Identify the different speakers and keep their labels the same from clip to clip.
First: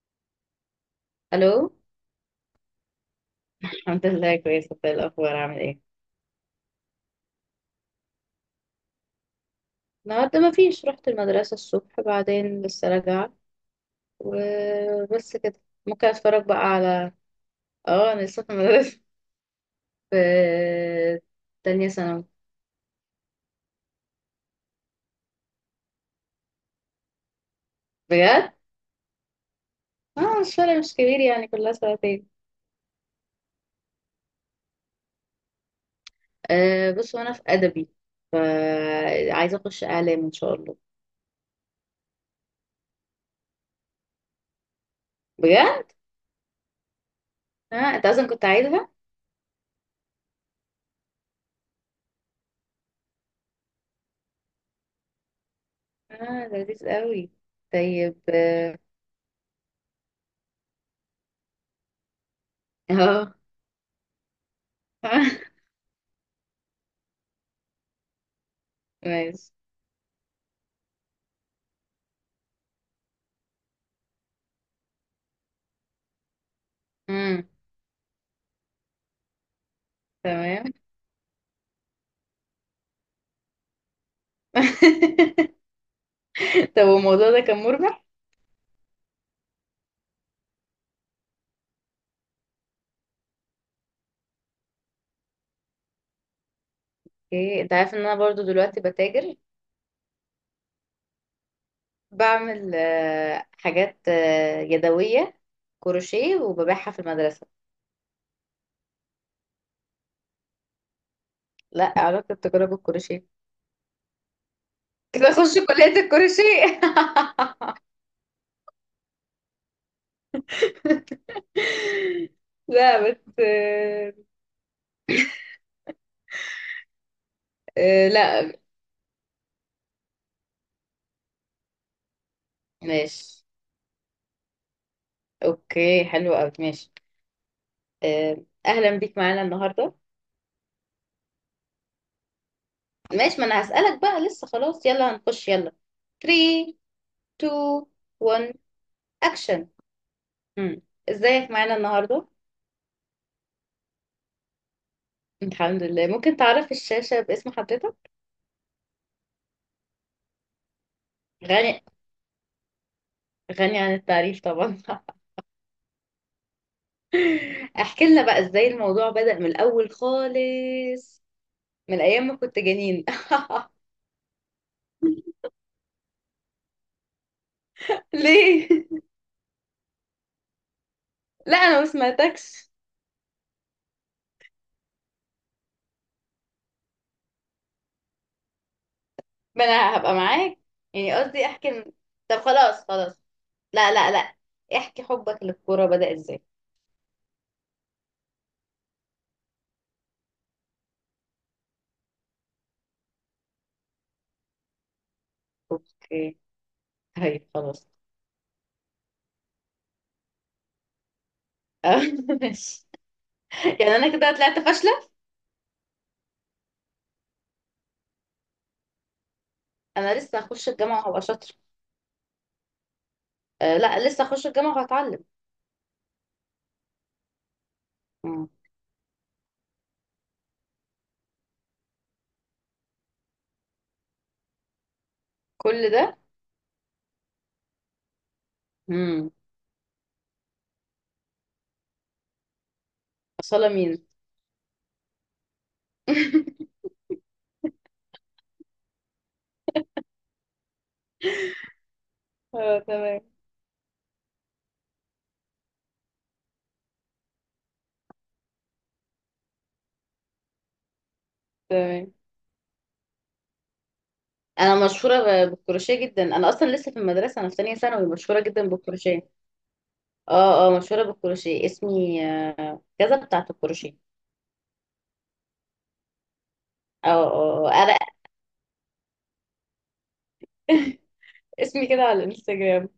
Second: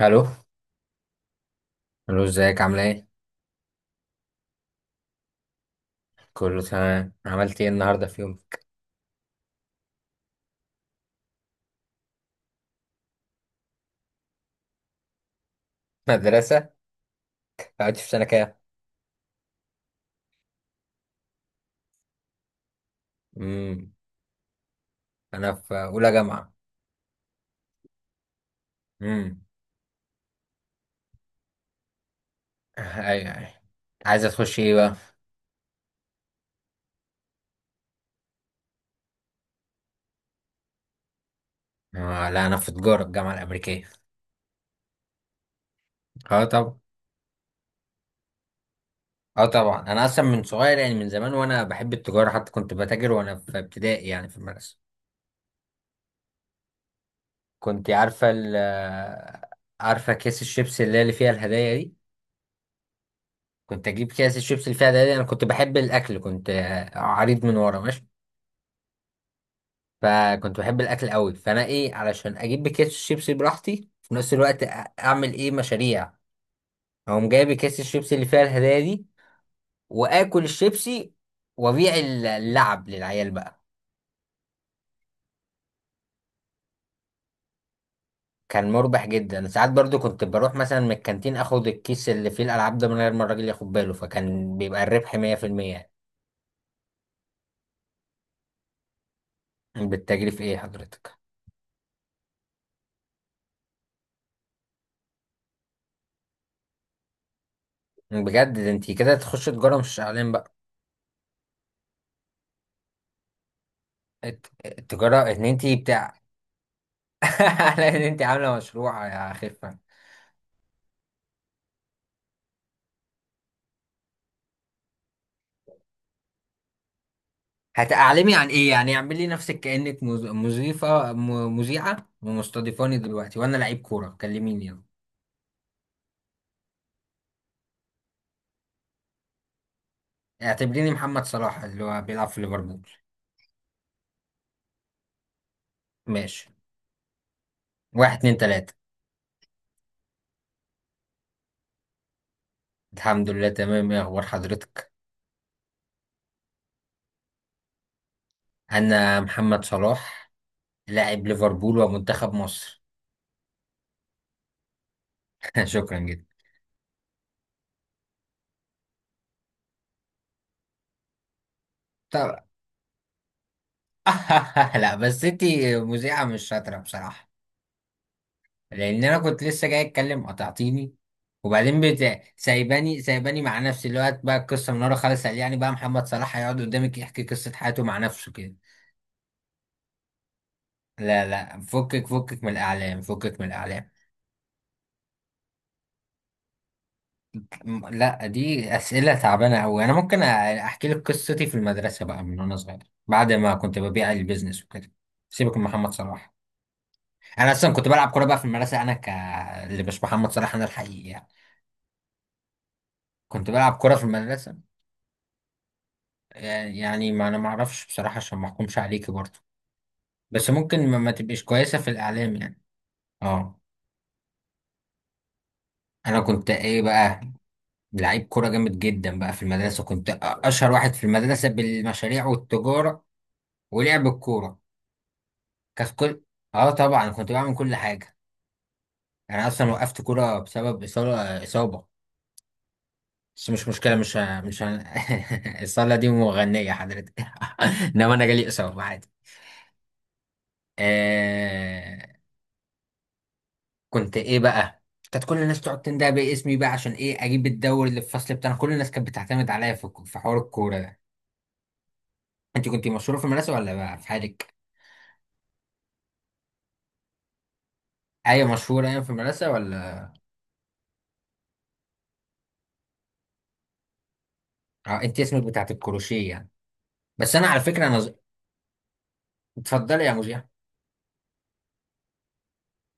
Speaker 1: الو.
Speaker 2: الو.
Speaker 1: الو، ازيك؟ عامله ايه؟
Speaker 2: الحمد لله كويسه، انت إيه الاخبار عامل ايه؟
Speaker 1: كله تمام. عملت ايه النهارده؟ في يوم
Speaker 2: النهارده ما فيش، رحت المدرسه الصبح، بعدين لسه راجعه وبس كده. ممكن اتفرج بقى
Speaker 1: مدرسه
Speaker 2: على
Speaker 1: قعدت في
Speaker 2: اه انا
Speaker 1: سنه
Speaker 2: لسه في
Speaker 1: كام؟
Speaker 2: المدرسه. في تانية ثانوي.
Speaker 1: امم انا في اولى جامعه.
Speaker 2: بجد.
Speaker 1: امم
Speaker 2: اه مش فارق، مش كبير يعني، كلها سنتين.
Speaker 1: ايوه ايوه، عايزه تخش ايه بقى؟
Speaker 2: أه، بص، وانا في ادبي، فعايزه اخش اعلام ان شاء الله.
Speaker 1: آه لا، انا في تجاره الجامعه الامريكيه.
Speaker 2: بجد.
Speaker 1: اه طبعا.
Speaker 2: اه، انت اصلا كنت عايزها.
Speaker 1: اه طبعا، انا اصلا من صغير يعني، من زمان وانا بحب التجاره، حتى كنت بتاجر وانا في ابتدائي يعني في المدرسه.
Speaker 2: اه، لذيذ قوي.
Speaker 1: كنت
Speaker 2: طيب.
Speaker 1: عارفه ال عارفه كيس الشيبس اللي هي اللي فيها الهدايا دي؟
Speaker 2: اه،
Speaker 1: كنت اجيب كيس الشيبس اللي فيها الهدايا دي،
Speaker 2: آه.
Speaker 1: انا كنت بحب الاكل، كنت عريض من ورا ماشي.
Speaker 2: ماشي.
Speaker 1: فكنت بحب الاكل قوي، فانا ايه علشان اجيب بكيس الشيبسي براحتي في نفس الوقت اعمل ايه مشاريع، اقوم
Speaker 2: امم.
Speaker 1: جايب كيس الشيبسي اللي فيها الهدايا دي واكل
Speaker 2: تمام.
Speaker 1: الشيبسي وابيع اللعب للعيال بقى.
Speaker 2: طب الموضوع ده كان مربح؟
Speaker 1: كان مربح جدا. ساعات برضو كنت بروح مثلا من الكانتين اخد الكيس اللي فيه الالعاب ده من غير ما الراجل ياخد باله، فكان بيبقى الربح 100%.
Speaker 2: ايه، انت عارف ان انا برضو دلوقتي بتاجر.
Speaker 1: يعني بالتجري في ايه حضرتك؟
Speaker 2: بعمل حاجات يدوية، كروشيه، وببيعها في المدرسة.
Speaker 1: بجد، ده انتي كده تخش تجارة مش اعلان بقى.
Speaker 2: لا، علاقة التجارة بالكروشيه؟ كده
Speaker 1: التجارة ان
Speaker 2: اخش
Speaker 1: انتي
Speaker 2: كلية
Speaker 1: بتاع...
Speaker 2: الكروشيه.
Speaker 1: على ان انتي عاملة مشروع يا خف.
Speaker 2: لا بس
Speaker 1: هتعلمي عن
Speaker 2: لا.
Speaker 1: ايه يعني؟ اعملي نفسك كأنك مذيعة ومستضيفاني دلوقتي
Speaker 2: ماشي.
Speaker 1: وانا لعيب كورة، كلميني يلا.
Speaker 2: اوكي حلو قوي. ماشي. اهلا بيك معانا النهارده.
Speaker 1: اعتبريني محمد صلاح اللي هو بيلعب في ليفربول.
Speaker 2: ماشي. ما انا هسألك بقى، لسه خلاص، يلا هنخش، يلا.
Speaker 1: ماشي.
Speaker 2: 3. 2.
Speaker 1: واحد اتنين
Speaker 2: 1.
Speaker 1: تلاتة.
Speaker 2: اكشن. ازيك معانا النهارده؟
Speaker 1: الحمد لله تمام، ايه اخبار حضرتك؟
Speaker 2: الحمد لله. ممكن تعرف الشاشة باسم حضرتك؟
Speaker 1: انا محمد صلاح، لاعب ليفربول
Speaker 2: غني
Speaker 1: ومنتخب مصر.
Speaker 2: غني عن التعريف طبعا.
Speaker 1: شكرا جدا.
Speaker 2: احكي لنا بقى ازاي الموضوع بدأ من الأول خالص، من أيام ما
Speaker 1: طب
Speaker 2: كنت جنين.
Speaker 1: لا بس انتي مذيعة مش شاطرة بصراحة.
Speaker 2: ليه؟
Speaker 1: لان انا كنت لسه جاي اتكلم قطعتيني،
Speaker 2: لا،
Speaker 1: وبعدين
Speaker 2: أنا ما سمعتكش.
Speaker 1: سايباني مع نفسي الوقت بقى القصه من ورا خالص. قال يعني بقى محمد صلاح هيقعد قدامك يحكي قصه حياته مع نفسه كده.
Speaker 2: ما أنا هبقى معاك. يعني
Speaker 1: لا
Speaker 2: قصدي
Speaker 1: لا،
Speaker 2: احكي
Speaker 1: فكك
Speaker 2: طب
Speaker 1: فكك من
Speaker 2: خلاص،
Speaker 1: الاعلام،
Speaker 2: خلاص.
Speaker 1: فكك من الاعلام.
Speaker 2: لا، لا، لا. احكي، حبك للكورة بدأ ازاي؟
Speaker 1: لا، دي اسئله تعبانه قوي. انا ممكن احكي لك قصتي في المدرسه بقى من وانا صغير، بعد ما كنت ببيع البيزنس وكده. سيبك من محمد صلاح.
Speaker 2: اوكي. طيب
Speaker 1: انا اصلا
Speaker 2: خلاص.
Speaker 1: كنت بلعب كوره بقى في المدرسه، انا ك اللي مش محمد صلاح، انا الحقيقي يعني.
Speaker 2: ماشي.
Speaker 1: كنت بلعب كوره
Speaker 2: يعني
Speaker 1: في
Speaker 2: أنا كده
Speaker 1: المدرسه.
Speaker 2: طلعت فاشلة.
Speaker 1: يعني ما انا ما اعرفش بصراحه، عشان ما احكمش عليكي برضه.
Speaker 2: أنا لسه
Speaker 1: بس
Speaker 2: هخش
Speaker 1: ممكن ما,
Speaker 2: الجامعة
Speaker 1: ما
Speaker 2: وهبقى
Speaker 1: تبقيش
Speaker 2: شاطرة.
Speaker 1: كويسه في الاعلام يعني. اه.
Speaker 2: أه لا، لسه هخش الجامعة وهتعلم.
Speaker 1: انا كنت ايه بقى؟ لعيب كوره
Speaker 2: مم.
Speaker 1: جامد جدا بقى في المدرسه، كنت اشهر واحد في المدرسه بالمشاريع والتجاره ولعب الكوره. كانت
Speaker 2: كل ده.
Speaker 1: كل... اه طبعا كنت بعمل كل حاجه.
Speaker 2: امم.
Speaker 1: انا اصلا وقفت كوره بسبب اصابه. بس مش
Speaker 2: أصالة
Speaker 1: مشكله،
Speaker 2: مين؟
Speaker 1: مش ه- مش ه- الصاله دي مغنيه حضرتك؟ انما انا جالي اصابه عادي. آه.
Speaker 2: اه، تمام،
Speaker 1: كنت ايه بقى؟ كانت كل الناس تقعد تندهب باسمي بقى، عشان ايه؟ اجيب الدوري اللي في الفصل بتاعنا، كل الناس كانت بتعتمد عليا في حوار الكوره ده.
Speaker 2: تمام.
Speaker 1: انت كنت مشهوره في المدرسه ولا بقى في حالك؟
Speaker 2: انا مشهوره بالكروشيه جدا. انا اصلا لسه في المدرسه، انا في تانية ثانوي، مشهوره
Speaker 1: ايوه
Speaker 2: جدا
Speaker 1: مشهوره، ايوه في
Speaker 2: بالكروشيه.
Speaker 1: المدرسه ولا.
Speaker 2: اه، اه، مشهوره بالكروشيه. اسمي كذا بتاعه الكروشيه.
Speaker 1: اه انت اسمك بتاعت الكروشيه يعني.
Speaker 2: اه،
Speaker 1: بس انا على
Speaker 2: اه، آه.
Speaker 1: فكره
Speaker 2: انا.
Speaker 1: اتفضلي يا مذيع.
Speaker 2: اسمي كده على الانستجرام.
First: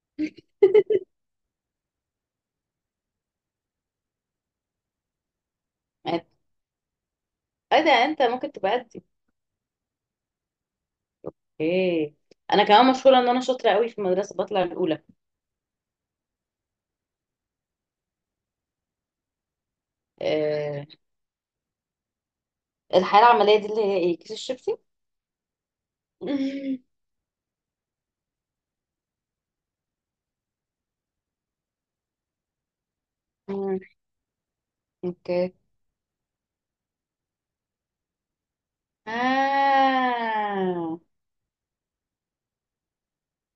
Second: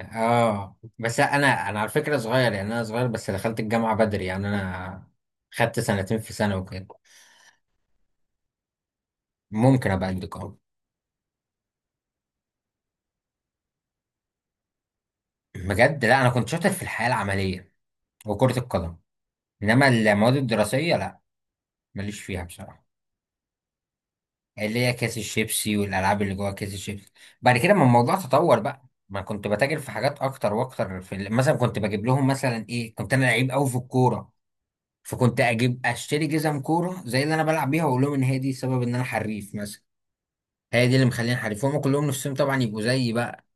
Speaker 1: اه بس انا على فكره صغير يعني، انا صغير بس دخلت الجامعه بدري يعني، انا خدت سنتين في سنه وكده.
Speaker 2: ايه ده، انت ممكن تبقى قدي؟
Speaker 1: ممكن ابقى قدك اه.
Speaker 2: ايه، انا كمان مشهوره ان انا شاطره قوي في المدرسه، بطلع الاولى.
Speaker 1: بجد، لا انا كنت شاطر في الحياه العمليه وكره القدم، انما المواد
Speaker 2: آه.
Speaker 1: الدراسيه لا، ماليش فيها بصراحه.
Speaker 2: الحياه العمليه دي اللي هي ايه، كيس الشيبسي؟
Speaker 1: اللي هي كيس الشيبسي والالعاب اللي جوه كيس الشيبسي. بعد كده ما الموضوع تطور بقى، ما كنت بتاجر في حاجات اكتر واكتر في مثلا كنت بجيب لهم مثلا ايه، كنت انا لعيب قوي في
Speaker 2: مم،
Speaker 1: الكوره، فكنت
Speaker 2: اوكي.
Speaker 1: اجيب اشتري جزم كوره زي اللي انا بلعب بيها واقول لهم ان هي دي سبب ان انا حريف مثلا. هي دي
Speaker 2: آه.
Speaker 1: اللي مخليني حريف، هم كلهم نفسهم طبعا يبقوا زيي بقى.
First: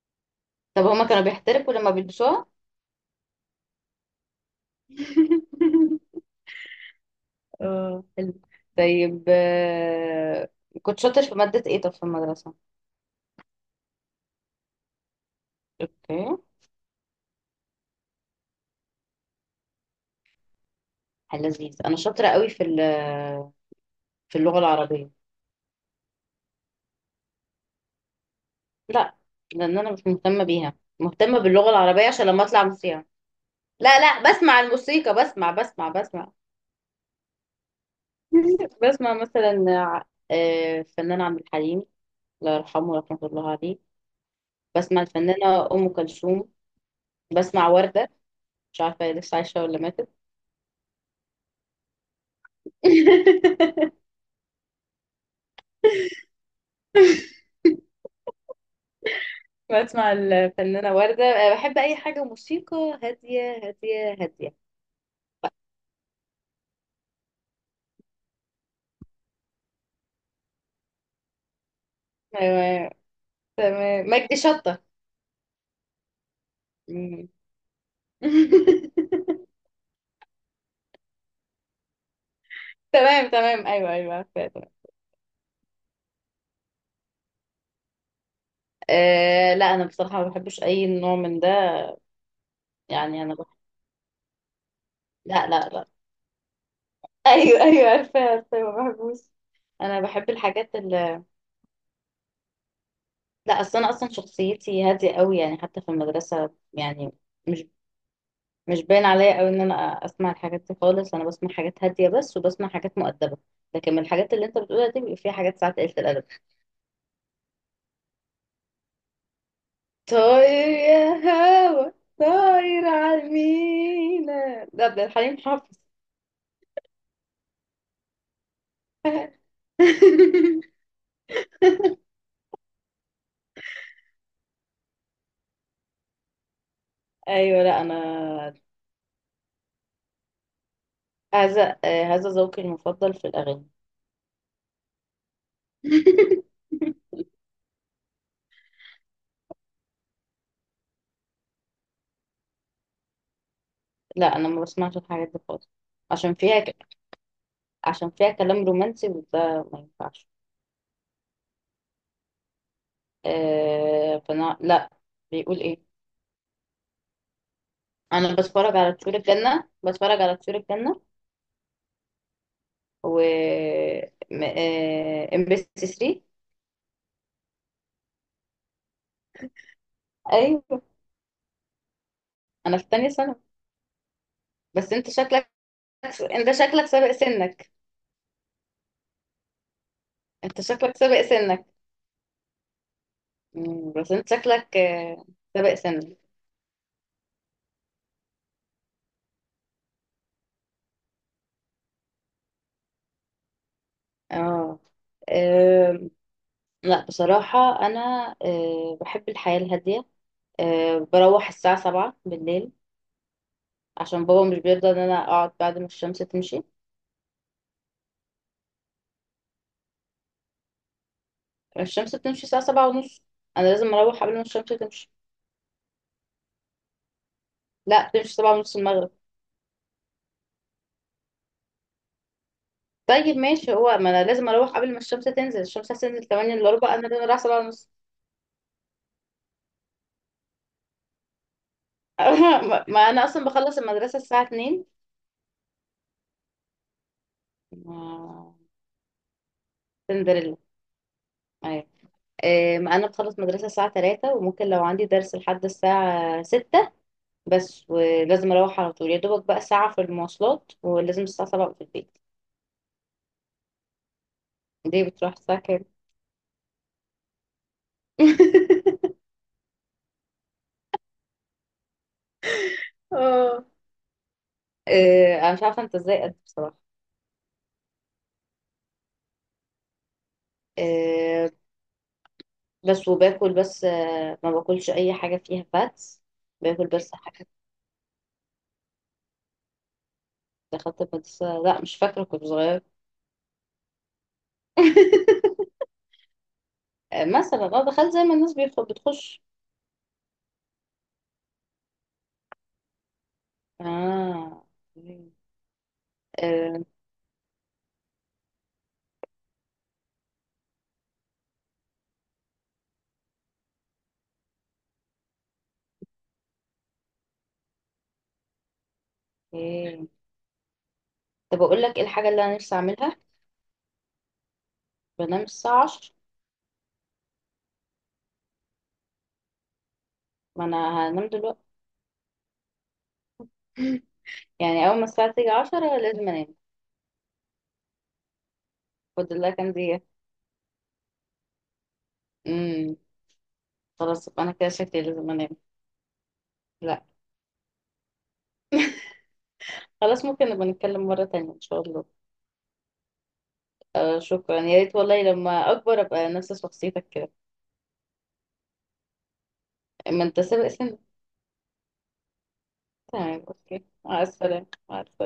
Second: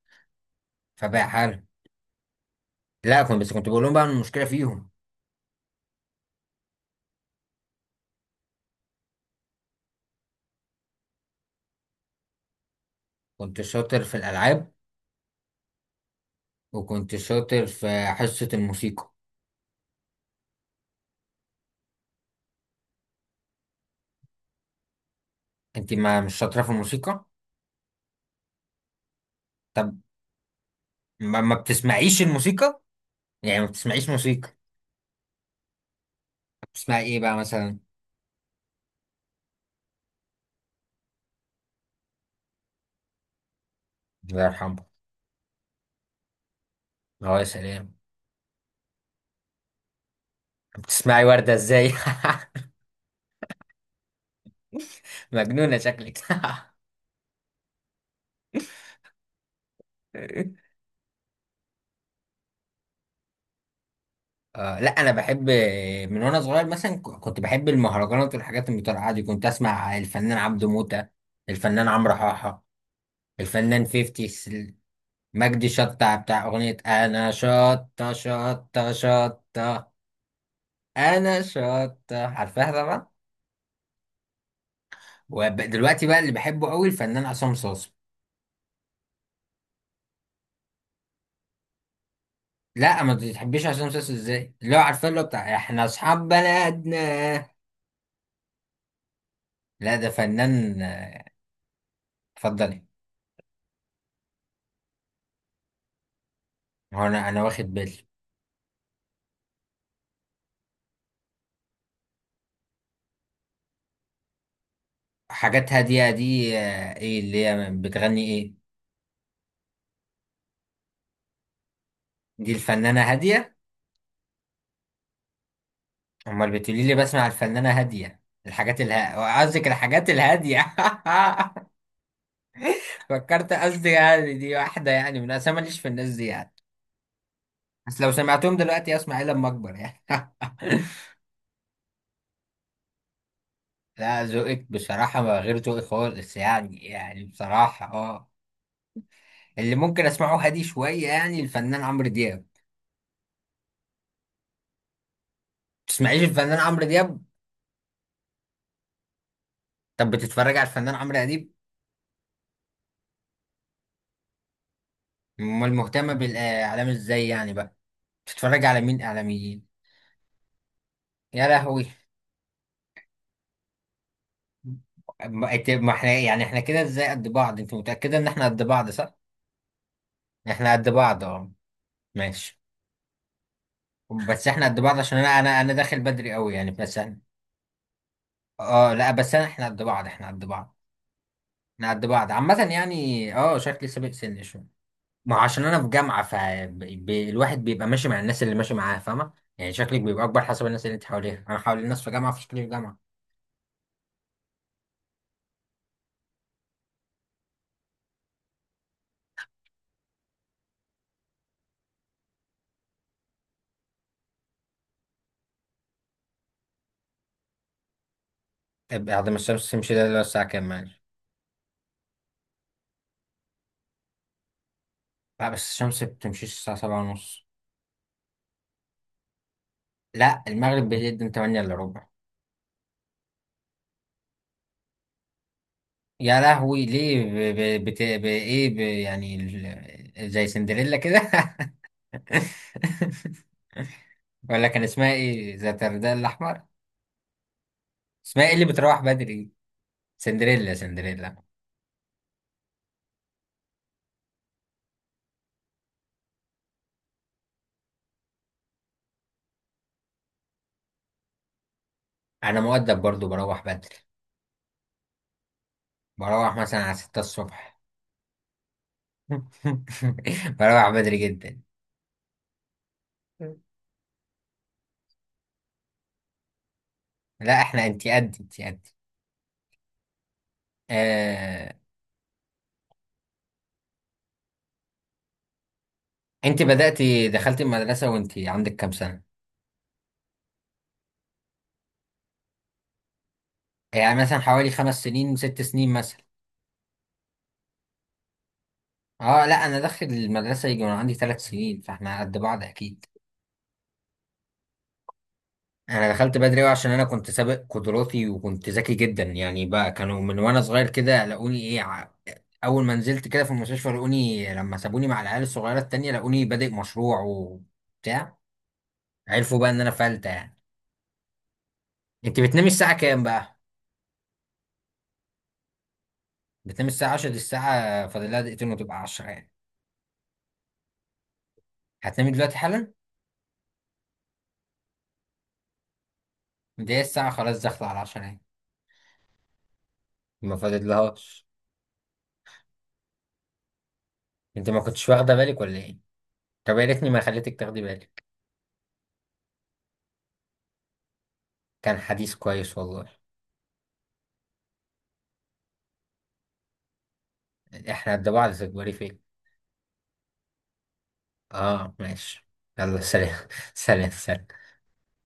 Speaker 2: طب هما كانوا
Speaker 1: فبقى حال...
Speaker 2: بيحترقوا لما بيلبسوها؟
Speaker 1: لا كنت بس كنت بقول لهم بقى إن المشكله فيهم.
Speaker 2: اه، حلو. طيب كنت شاطر في مادة ايه طب في المدرسة؟
Speaker 1: كنت شاطر في الالعاب،
Speaker 2: اوكي.
Speaker 1: وكنت شاطر في حصه الموسيقى.
Speaker 2: حل لذيذ. انا شاطرة قوي في في اللغة العربية.
Speaker 1: انت ما مش شاطره في الموسيقى؟
Speaker 2: لا، لان انا
Speaker 1: طب
Speaker 2: مش مهتمة بيها. مهتمة
Speaker 1: ما
Speaker 2: باللغة العربية
Speaker 1: بتسمعيش
Speaker 2: عشان لما اطلع
Speaker 1: الموسيقى؟
Speaker 2: موسيقى.
Speaker 1: يعني ما
Speaker 2: لا،
Speaker 1: بتسمعيش
Speaker 2: لا،
Speaker 1: موسيقى؟
Speaker 2: بسمع الموسيقى. بسمع.
Speaker 1: بتسمعي ايه بقى مثلا؟
Speaker 2: بسمع مثلا الفنان عبد الحليم، الله يرحمه ورحمة الله عليه.
Speaker 1: الله يرحمه.
Speaker 2: بسمع الفنانة أم كلثوم.
Speaker 1: اه يا
Speaker 2: بسمع
Speaker 1: سلام.
Speaker 2: وردة، مش عارفة هي لسه عايشة ولا ماتت.
Speaker 1: بتسمعي وردة ازاي؟ مجنونة شكلك.
Speaker 2: بسمع الفنانة وردة. بحب أي حاجة موسيقى هادية هادية هادية.
Speaker 1: آه لا انا بحب، من وانا صغير مثلا كنت بحب المهرجانات والحاجات المترقعه دي. كنت اسمع الفنان عبده موتة، الفنان عمرو
Speaker 2: أيوة،
Speaker 1: حاحه،
Speaker 2: أيوة.
Speaker 1: الفنان
Speaker 2: تمام.
Speaker 1: 50
Speaker 2: مجدي شطة.
Speaker 1: مجدي شطة بتاع اغنية
Speaker 2: مم.
Speaker 1: انا شطة شطة شطة. انا شطة عارفاها طبعا.
Speaker 2: تمام، تمام، أيوة، أيوه، عارفة، تمام.
Speaker 1: ودلوقتي بقى اللي بحبه قوي الفنان عصام صاصا.
Speaker 2: أه لا، أنا بصراحة ما بحبش أي نوع من ده.
Speaker 1: لا ما
Speaker 2: يعني أنا بح...
Speaker 1: تحبيش عصام صاصا ازاي؟ اللي هو عارفاه اللي هو
Speaker 2: لا،
Speaker 1: بتاع
Speaker 2: لا،
Speaker 1: احنا
Speaker 2: لا.
Speaker 1: اصحاب بلدنا.
Speaker 2: أيوة، أيوة، عارفة، عارفة، ما بحبوش.
Speaker 1: لا
Speaker 2: أنا
Speaker 1: ده
Speaker 2: بحب الحاجات
Speaker 1: فنان.
Speaker 2: اللي...
Speaker 1: اتفضلي.
Speaker 2: لا، أصل أنا أصلا شخصيتي هادية قوي يعني، حتى في المدرسة
Speaker 1: هو
Speaker 2: يعني.
Speaker 1: انا واخد
Speaker 2: مش
Speaker 1: بالي.
Speaker 2: مش باين عليا قوي ان انا اسمع الحاجات دي خالص. انا بسمع حاجات هاديه بس، وبسمع حاجات مؤدبه. لكن من الحاجات اللي انت بتقولها دي بيبقى فيها حاجات
Speaker 1: حاجات
Speaker 2: ساعات قلة
Speaker 1: هاديه دي،
Speaker 2: الادب.
Speaker 1: ايه اللي هي بتغني ايه؟
Speaker 2: طاير يا هوا،
Speaker 1: دي
Speaker 2: طاير
Speaker 1: الفنانه
Speaker 2: على
Speaker 1: هاديه؟
Speaker 2: المينا، ده عبد الحليم حافظ.
Speaker 1: امال بتقولي لي بسمع الفنانه هاديه؟ الحاجات الها قصدك الحاجات الهاديه. فكرت قصدي يعني دي واحده، يعني من انا ماليش في الناس دي يعني.
Speaker 2: ايوه، لا
Speaker 1: بس لو
Speaker 2: انا
Speaker 1: سمعتهم دلوقتي اسمع ايه لما اكبر يعني؟
Speaker 2: هذا ذوقي المفضل في الاغاني.
Speaker 1: لا ذوقك بصراحة ما غير ذوقي خالص يعني. يعني بصراحة اه اللي ممكن اسمعه هادي شوية يعني الفنان عمرو دياب.
Speaker 2: لا، انا ما بسمعش الحاجات دي خالص.
Speaker 1: تسمعيش
Speaker 2: عشان
Speaker 1: الفنان
Speaker 2: فيها ك...
Speaker 1: عمرو دياب؟
Speaker 2: عشان فيها كلام رومانسي وده ما
Speaker 1: طب
Speaker 2: ينفعش.
Speaker 1: بتتفرج على الفنان عمرو اديب؟
Speaker 2: آه، فانا لا. بيقول
Speaker 1: امال
Speaker 2: ايه؟
Speaker 1: مهتمة بالاعلام ازاي يعني بقى؟
Speaker 2: انا
Speaker 1: بتتفرج
Speaker 2: بتفرج
Speaker 1: على
Speaker 2: على
Speaker 1: مين
Speaker 2: طيور
Speaker 1: اعلاميين؟
Speaker 2: الجنة، بتفرج على طيور الجنة.
Speaker 1: يا لهوي!
Speaker 2: و ام بي سي
Speaker 1: ما احنا
Speaker 2: 3.
Speaker 1: يعني احنا كده ازاي قد بعض. انت متأكدة ان احنا قد بعض؟ صح، احنا
Speaker 2: ايوه.
Speaker 1: قد بعض اه. ماشي.
Speaker 2: انا في تانية ثانوي.
Speaker 1: بس احنا قد
Speaker 2: بس
Speaker 1: بعض
Speaker 2: انت
Speaker 1: عشان انا،
Speaker 2: شكلك
Speaker 1: انا داخل بدري
Speaker 2: انت
Speaker 1: قوي يعني
Speaker 2: شكلك
Speaker 1: بس
Speaker 2: سابق
Speaker 1: انا...
Speaker 2: سنك.
Speaker 1: اه لا بس انا احنا قد بعض، احنا قد
Speaker 2: انت
Speaker 1: بعض
Speaker 2: شكلك سابق سنك.
Speaker 1: احنا قد بعض عامة يعني. اه شكلي
Speaker 2: مم،
Speaker 1: سابق
Speaker 2: بس انت
Speaker 1: سني شوية،
Speaker 2: شكلك
Speaker 1: ما هو عشان
Speaker 2: سابق
Speaker 1: انا في
Speaker 2: سنك.
Speaker 1: جامعة فالواحد بيبقى ماشي مع الناس اللي ماشي معاها، فاهمة يعني؟ شكلك بيبقى اكبر حسب الناس اللي انت حواليها. انا حوالي الناس في جامعة فشكلي في جامعة.
Speaker 2: اه. آم. لا بصراحة انا بحب الحياة الهادية. بروح الساعة سبعة بالليل، عشان بابا مش بيرضى ان انا اقعد بعد ما الشمس تمشي.
Speaker 1: طيب، بعد ما الشمس تمشي ده اللي هو الساعة كام معلش؟
Speaker 2: الشمس بتمشي الساعة سبعة ونص. انا لازم اروح قبل ما الشمس تمشي.
Speaker 1: لا بس الشمس بتمشيش الساعة 7:30.
Speaker 2: لا، تمشي سبعة ونص المغرب.
Speaker 1: لا المغرب بيقدم من 8 الا ربع.
Speaker 2: طيب ماشي. هو ما انا لازم اروح قبل ما الشمس تنزل، الشمس هتنزل
Speaker 1: يا
Speaker 2: 8 الا
Speaker 1: لهوي
Speaker 2: ربع، انا لازم
Speaker 1: ليه؟
Speaker 2: اروح
Speaker 1: ب...
Speaker 2: 7 ونص.
Speaker 1: ايه يعني زي سندريلا كده؟
Speaker 2: ما انا اصلا بخلص المدرسة الساعة
Speaker 1: ولا كان
Speaker 2: 2.
Speaker 1: اسمها ايه ذات الرداء الاحمر؟ اسمها
Speaker 2: ما-
Speaker 1: ايه اللي بتروح بدري؟
Speaker 2: سندريلا.
Speaker 1: سندريلا، سندريلا.
Speaker 2: ايوه. ما انا بخلص مدرسة الساعة 3، وممكن لو عندي درس لحد الساعة 6. بس ولازم اروح على طول، يا دوبك بقى ساعة في المواصلات، ولازم الساعة 7 أبقى في البيت.
Speaker 1: انا مؤدب برضو بروح بدري.
Speaker 2: ليه بتروح الساعة كام؟
Speaker 1: بروح مثلا على 6 الصبح. بروح بدري جدا.
Speaker 2: اه. انا مش عارفة انت ازاي قد إيه بصراحة.
Speaker 1: لا احنا، انتي قد، انتي قد...
Speaker 2: آه،
Speaker 1: آه...
Speaker 2: بس وباكل بس، ما باكلش اي حاجه فيها فاتس.
Speaker 1: انتي
Speaker 2: باكل بس
Speaker 1: بدأتي
Speaker 2: حاجات.
Speaker 1: دخلتي المدرسة وانتي عندك كام سنة؟
Speaker 2: دخلت المدرسه، لا مش فاكره، كنت صغيره.
Speaker 1: يعني مثلا حوالي 5 سنين 6 سنين مثلا.
Speaker 2: مثلا اه دخلت زي ما الناس بتخش.
Speaker 1: اه لا انا داخل المدرسة يجي وانا عندي 3 سنين، فاحنا قد بعض اكيد.
Speaker 2: اه. مم.
Speaker 1: انا دخلت بدري أوي
Speaker 2: آه،
Speaker 1: عشان انا كنت سابق قدراتي وكنت ذكي جدا يعني بقى. كانوا من وانا صغير كده لقوني ايه اول ما نزلت كده في المستشفى لقوني. لما سابوني مع العيال الصغيره التانية لقوني بادئ مشروع وبتاع. عرفوا بقى ان انا
Speaker 2: اوكي.
Speaker 1: فلتة يعني.
Speaker 2: طب اقول لك ايه الحاجه
Speaker 1: انت
Speaker 2: اللي انا
Speaker 1: بتنامي
Speaker 2: نفسي
Speaker 1: الساعه
Speaker 2: اعملها؟
Speaker 1: كام بقى؟
Speaker 2: بنام الساعه 10.
Speaker 1: بتنامي الساعه 10؟ دي الساعه فاضل لها دقيقتين وتبقى 10 يعني.
Speaker 2: ما انا هنام دلوقتي.
Speaker 1: هتنامي دلوقتي حالا؟
Speaker 2: يعني اول ما الساعه تيجي 10 لازم انام.
Speaker 1: دي الساعه خلاص داخله على 10 يعني،
Speaker 2: خد الله كان دي.
Speaker 1: ما فاضلهاش.
Speaker 2: امم. خلاص، يبقى انا كده
Speaker 1: انت ما
Speaker 2: شكلي
Speaker 1: كنتش
Speaker 2: لازم
Speaker 1: واخده
Speaker 2: انام.
Speaker 1: بالك ولا ايه؟ طب يا
Speaker 2: لا،
Speaker 1: ريتني ما خليتك تاخدي بالك.
Speaker 2: خلاص. ممكن نبقى نتكلم مره تانية ان شاء
Speaker 1: كان
Speaker 2: الله.
Speaker 1: حديث كويس والله.
Speaker 2: آه، شكرا، يا ريت والله لما اكبر ابقى نفس شخصيتك كده.
Speaker 1: احنا قد بعض، تكبري فين؟
Speaker 2: اما انت سابق سن.
Speaker 1: اه ماشي، يلا
Speaker 2: تمام،
Speaker 1: سلام.
Speaker 2: اوكي.
Speaker 1: سلام
Speaker 2: مع
Speaker 1: سلام.
Speaker 2: السلامه، مع السلامه.